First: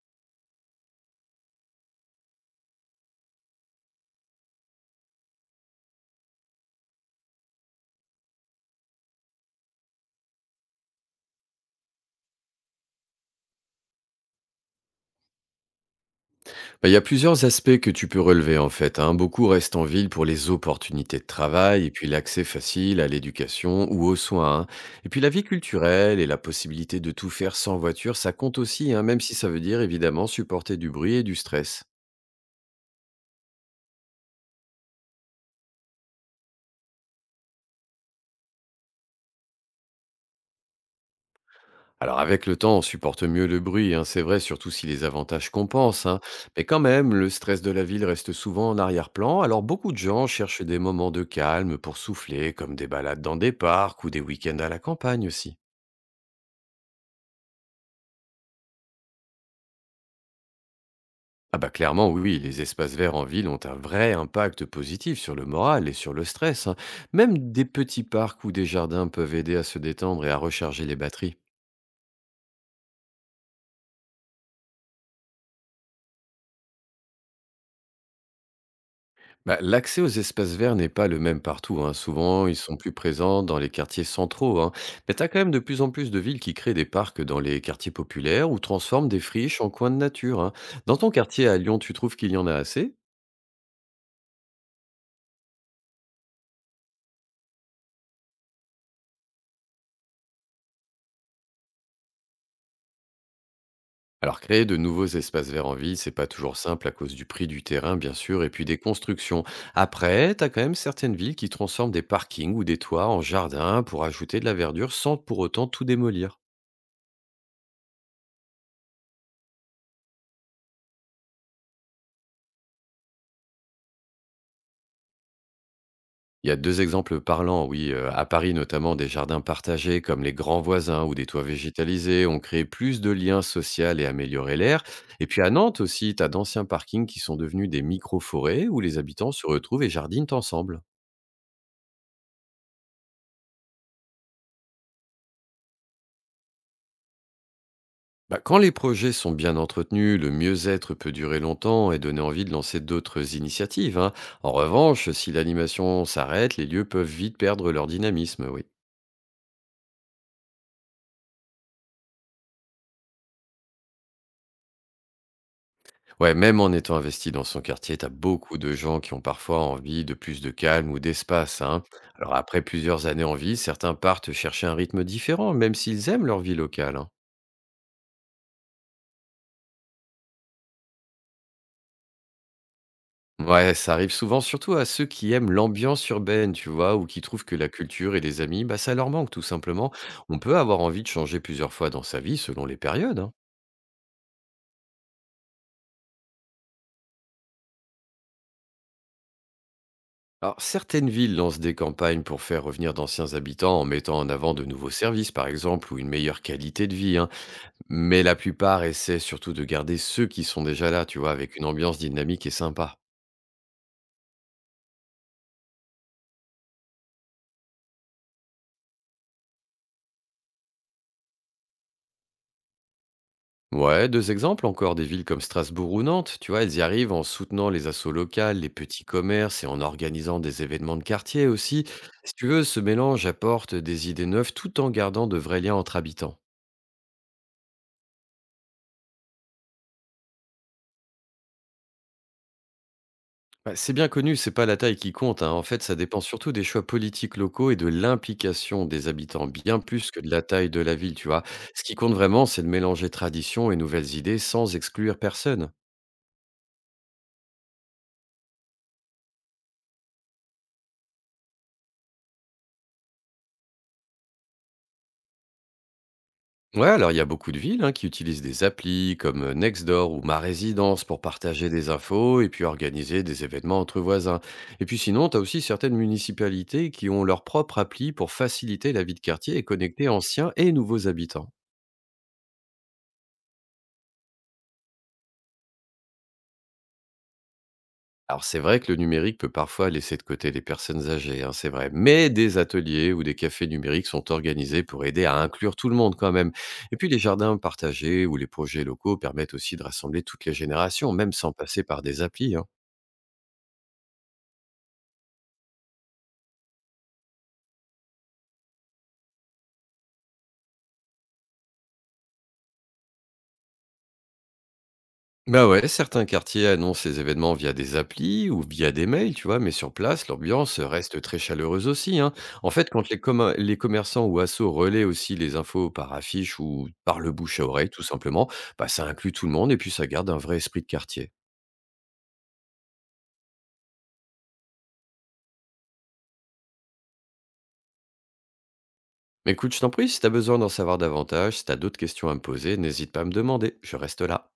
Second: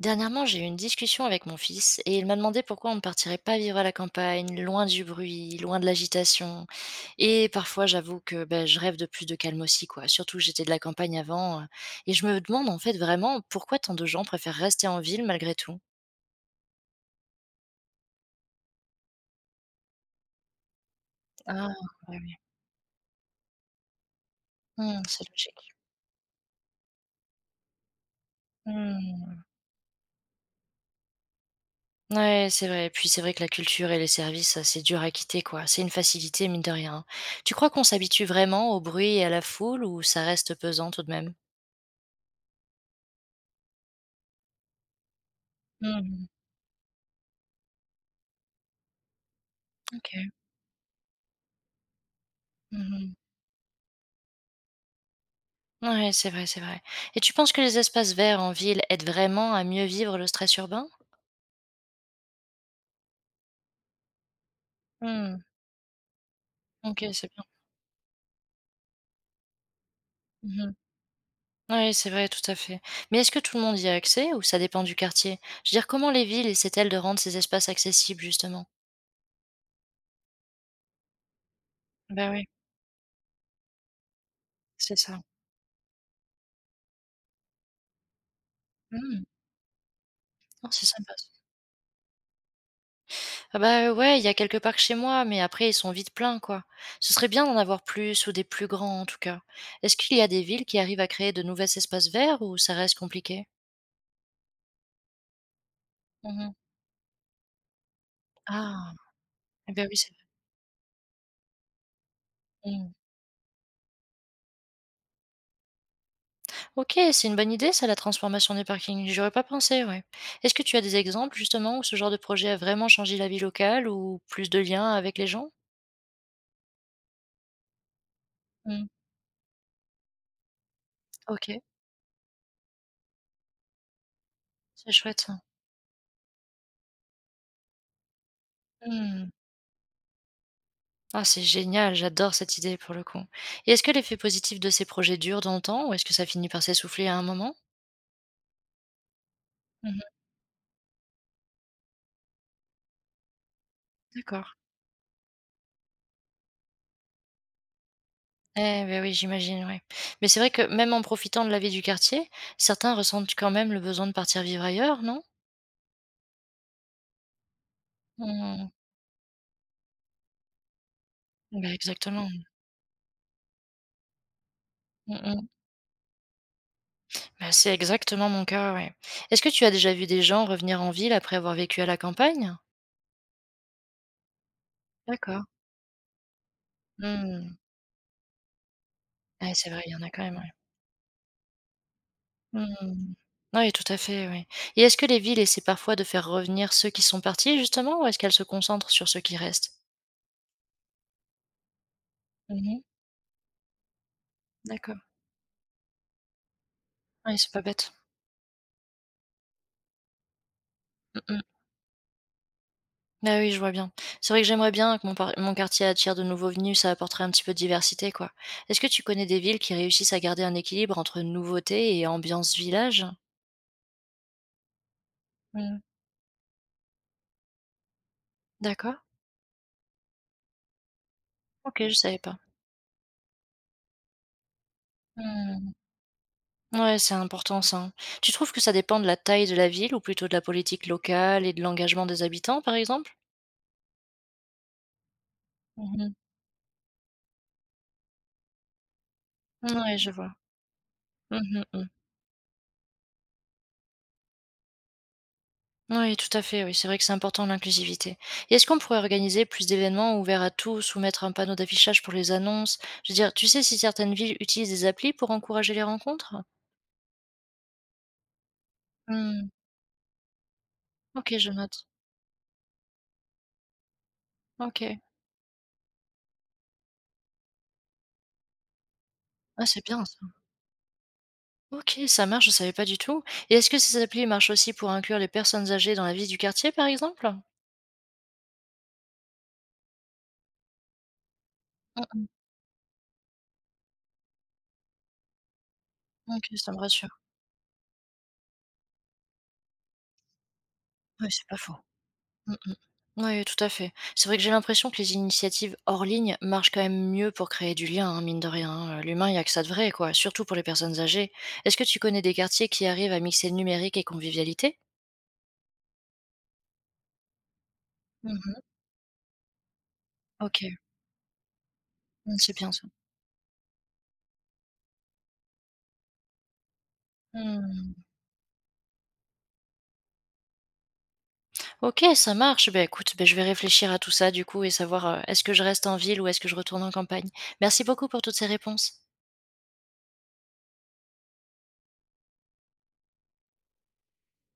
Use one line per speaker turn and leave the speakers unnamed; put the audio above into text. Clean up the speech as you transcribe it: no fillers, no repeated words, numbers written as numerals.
Dernièrement, j'ai eu une discussion avec mon fils et il m'a demandé pourquoi on ne partirait pas vivre à la campagne, loin du bruit, loin de l'agitation. Et parfois, j'avoue que ben, je rêve de plus de calme aussi, quoi. Surtout que j'étais de la campagne avant. Et je me demande en fait vraiment pourquoi tant de gens préfèrent rester en ville malgré tout.
Bah, il y a plusieurs aspects que tu peux relever, en fait, hein. Beaucoup restent en ville pour les opportunités de
Ah,
travail et puis
ouais, oui.
l'accès facile à l'éducation ou aux soins, hein.
Hmm,
Et puis
c'est
la vie
logique.
culturelle et la possibilité de tout faire sans voiture, ça compte aussi, hein, même si
Hmm.
ça veut dire évidemment supporter du bruit et du stress.
Ouais, c'est vrai. Et puis c'est vrai que la culture et les services, ça, c'est dur à quitter, quoi. C'est une facilité, mine de rien. Tu crois qu'on s'habitue vraiment au bruit et à la foule ou ça reste pesant tout de même?
Alors avec le temps, on supporte mieux le bruit, hein, c'est vrai, surtout si les avantages compensent, hein.
Mhm,
Mais quand même, le stress de la ville reste souvent en arrière-plan, alors beaucoup de gens
ok.
cherchent des moments de calme pour souffler, comme des
Mhm.
balades dans des parcs ou des week-ends à la campagne aussi.
Ouais, c'est vrai, c'est vrai. Et tu penses que les espaces verts en ville aident vraiment à mieux vivre le stress urbain?
Ah bah clairement, oui, oui, les espaces verts en ville ont un vrai impact positif sur
Mmh.
le moral et sur le stress, hein.
OK, c'est bien.
Même des petits parcs ou des jardins peuvent aider à se détendre et à
Oui,
recharger les batteries.
c'est vrai, tout à fait. Mais est-ce que tout le monde y a accès ou ça dépend du quartier? Je veux dire, comment les villes essaient-elles de rendre ces espaces accessibles, justement?
Bah, l'accès aux espaces verts n'est pas le même partout, hein.
Ben oui,
Souvent, ils sont plus présents dans les quartiers centraux, hein.
c'est
Mais
ça.
tu as quand même de plus en plus de villes qui créent des parcs dans les quartiers populaires ou transforment des
Mmh.
friches en coins de nature, hein.
Oh, c'est
Dans ton
sympa ça.
quartier à Lyon, tu trouves qu'il y en a assez?
Ah bah, ouais, il y a quelques parcs chez moi, mais après ils sont vite pleins, quoi. Ce serait bien d'en avoir plus ou des plus grands, en tout cas. Est-ce qu'il y a des villes qui arrivent à créer de nouveaux espaces verts ou ça reste compliqué?
Alors, créer de nouveaux espaces verts en ville, c'est pas
Mmh.
toujours simple à cause du prix du terrain, bien sûr, et puis des
Ah!
constructions.
Et bah oui, c'est vrai.
Après, t'as quand même certaines villes qui transforment des parkings ou des
Mmh.
toits en jardins pour ajouter de la verdure sans pour autant tout démolir.
OK, c'est une bonne idée ça, la transformation des parkings. J'aurais pas pensé, ouais. Est-ce que tu as des exemples justement où ce genre de projet a vraiment changé la vie locale ou plus de liens avec les gens?
Il y a deux exemples parlants, oui, à Paris
Mmh.
notamment, des jardins partagés comme les grands voisins ou des toits
OK,
végétalisés ont créé plus de liens sociaux et amélioré l'air.
c'est chouette
Et
ça.
puis à Nantes aussi, t'as d'anciens parkings qui sont devenus des micro-forêts où les
Mmh.
habitants se retrouvent et jardinent ensemble.
Ah, c'est génial, j'adore cette idée pour le coup. Et est-ce que l'effet positif de ces projets dure dans le temps ou est-ce que ça finit par s'essouffler à un moment?
Bah, quand les projets sont bien
Mmh.
entretenus, le mieux-être peut durer longtemps et donner envie de lancer d'autres initiatives, hein.
D'accord.
En revanche, si l'animation s'arrête, les lieux peuvent vite perdre leur dynamisme, oui.
Eh ben oui, j'imagine, ouais. Mais c'est vrai que même en profitant de la vie du quartier, certains ressentent quand même le besoin de partir vivre ailleurs, non?
Ouais, même en étant investi dans son quartier, t'as beaucoup
Mmh.
de gens qui ont parfois envie de plus de calme ou d'espace,
Bah,
hein.
exactement.
Alors après plusieurs années en ville, certains partent chercher un rythme
Mmh.
différent, même s'ils aiment leur vie locale, hein.
Bah, c'est exactement mon cas, ouais. Est-ce que tu as déjà vu des gens revenir en ville après avoir vécu à la campagne?
Ouais, ça arrive souvent, surtout à ceux qui
D'accord.
aiment l'ambiance urbaine, tu vois, ou qui trouvent
Mmh.
que la culture et les amis, bah, ça leur manque tout
Ouais, c'est vrai, il
simplement.
y en a quand même,
On
ouais.
peut avoir envie de changer plusieurs fois dans sa vie selon les
Mmh.
périodes, hein.
Oui, tout à fait, oui. Et est-ce que les villes essaient parfois de faire revenir ceux qui sont partis justement ou est-ce qu'elles se concentrent sur ceux qui restent?
Alors, certaines villes lancent des campagnes pour faire
Mmh.
revenir d'anciens habitants en mettant en avant de nouveaux
D'accord.
services, par exemple, ou une meilleure qualité de vie, hein.
Ouais, c'est pas bête.
Mais la plupart essaient surtout de garder ceux qui sont déjà là, tu
Mmh
vois,
mh.
avec une ambiance dynamique et sympa.
Bah, oui, je vois bien. C'est vrai que j'aimerais bien que mon quartier attire de nouveaux venus, ça apporterait un petit peu de diversité, quoi. Est-ce que tu connais des villes qui réussissent à garder un équilibre entre nouveauté et ambiance village?
Ouais, deux exemples encore, des villes comme
Mmh.
Strasbourg ou Nantes, tu vois, elles y arrivent en soutenant les assos locales, les
D'accord.
petits commerces et en organisant des événements de quartier aussi.
OK, je savais
Si
pas.
tu veux, ce mélange apporte des idées neuves tout en gardant de vrais
Mmh.
liens entre habitants.
Ouais, c'est important ça, hein. Tu trouves que ça dépend de la taille de la ville ou plutôt de la politique locale et de l'engagement des habitants, par exemple?
Bah, c'est bien connu, c'est pas la taille qui compte, hein. En fait, ça
Mmh,
dépend surtout des choix politiques locaux et de l'implication des habitants, bien
ouais, je
plus que de
vois.
la taille de la ville, tu
Mmh
vois.
mh,
Ce
mmh.
qui compte vraiment, c'est de mélanger tradition et nouvelles idées sans exclure personne.
Oui, tout à fait, oui, c'est vrai que c'est important l'inclusivité. Et est-ce qu'on pourrait organiser plus d'événements ouverts à tous ou mettre un panneau d'affichage pour les annonces? Je veux dire, tu sais si certaines villes utilisent des applis pour encourager les rencontres?
Ouais, alors il y a beaucoup de villes, hein, qui utilisent des applis comme
Mmh.
Nextdoor ou Ma Résidence pour
OK, je
partager
note.
des infos et puis organiser des événements entre voisins. Et puis
OK.
sinon, tu as aussi certaines municipalités qui ont leur propre appli pour faciliter la vie de quartier
Ah,
et
c'est bien
connecter
ça.
anciens et nouveaux habitants.
OK, ça marche, je savais pas du tout. Et est-ce que ces applis marchent aussi pour inclure les personnes âgées dans la vie du quartier, par exemple?
Alors c'est vrai que le numérique peut parfois laisser de côté les personnes âgées, hein, c'est vrai,
Mmh
mais des ateliers ou des cafés numériques sont organisés pour aider à inclure tout le monde quand
mh.
même.
OK, ça me
Et puis les
rassure.
jardins partagés ou les projets locaux permettent aussi de rassembler toutes les générations,
Oui,
même
c'est
sans
pas faux.
passer par des applis,
Mmh.
hein.
Oui, tout à fait. C'est vrai que j'ai l'impression que les initiatives hors ligne marchent quand même mieux pour créer du lien, hein, mine de rien, hein. L'humain, il y a que ça de vrai, quoi, surtout pour les personnes âgées. Est-ce que tu connais des quartiers qui arrivent à mixer numérique et convivialité?
Bah ouais, certains quartiers annoncent les événements via des applis
Mmh.
ou via des mails, tu vois, mais sur place,
OK.
l'ambiance reste très chaleureuse aussi, hein.
Mmh, c'est
En
bien ça.
fait, quand les, les commerçants ou assos relaient aussi les infos par affiche ou par le bouche à oreille,
Mmh.
tout simplement, bah, ça inclut tout le monde et puis ça garde un vrai esprit de quartier.
OK, ça marche. Ben écoute, ben je vais réfléchir à tout ça du coup et savoir, est-ce que je reste en ville ou est-ce que je retourne en campagne? Merci beaucoup pour toutes ces réponses.
Mais écoute, je t'en prie, si t'as besoin d'en savoir davantage, si t'as d'autres questions à me poser, n'hésite pas à me demander, je reste là.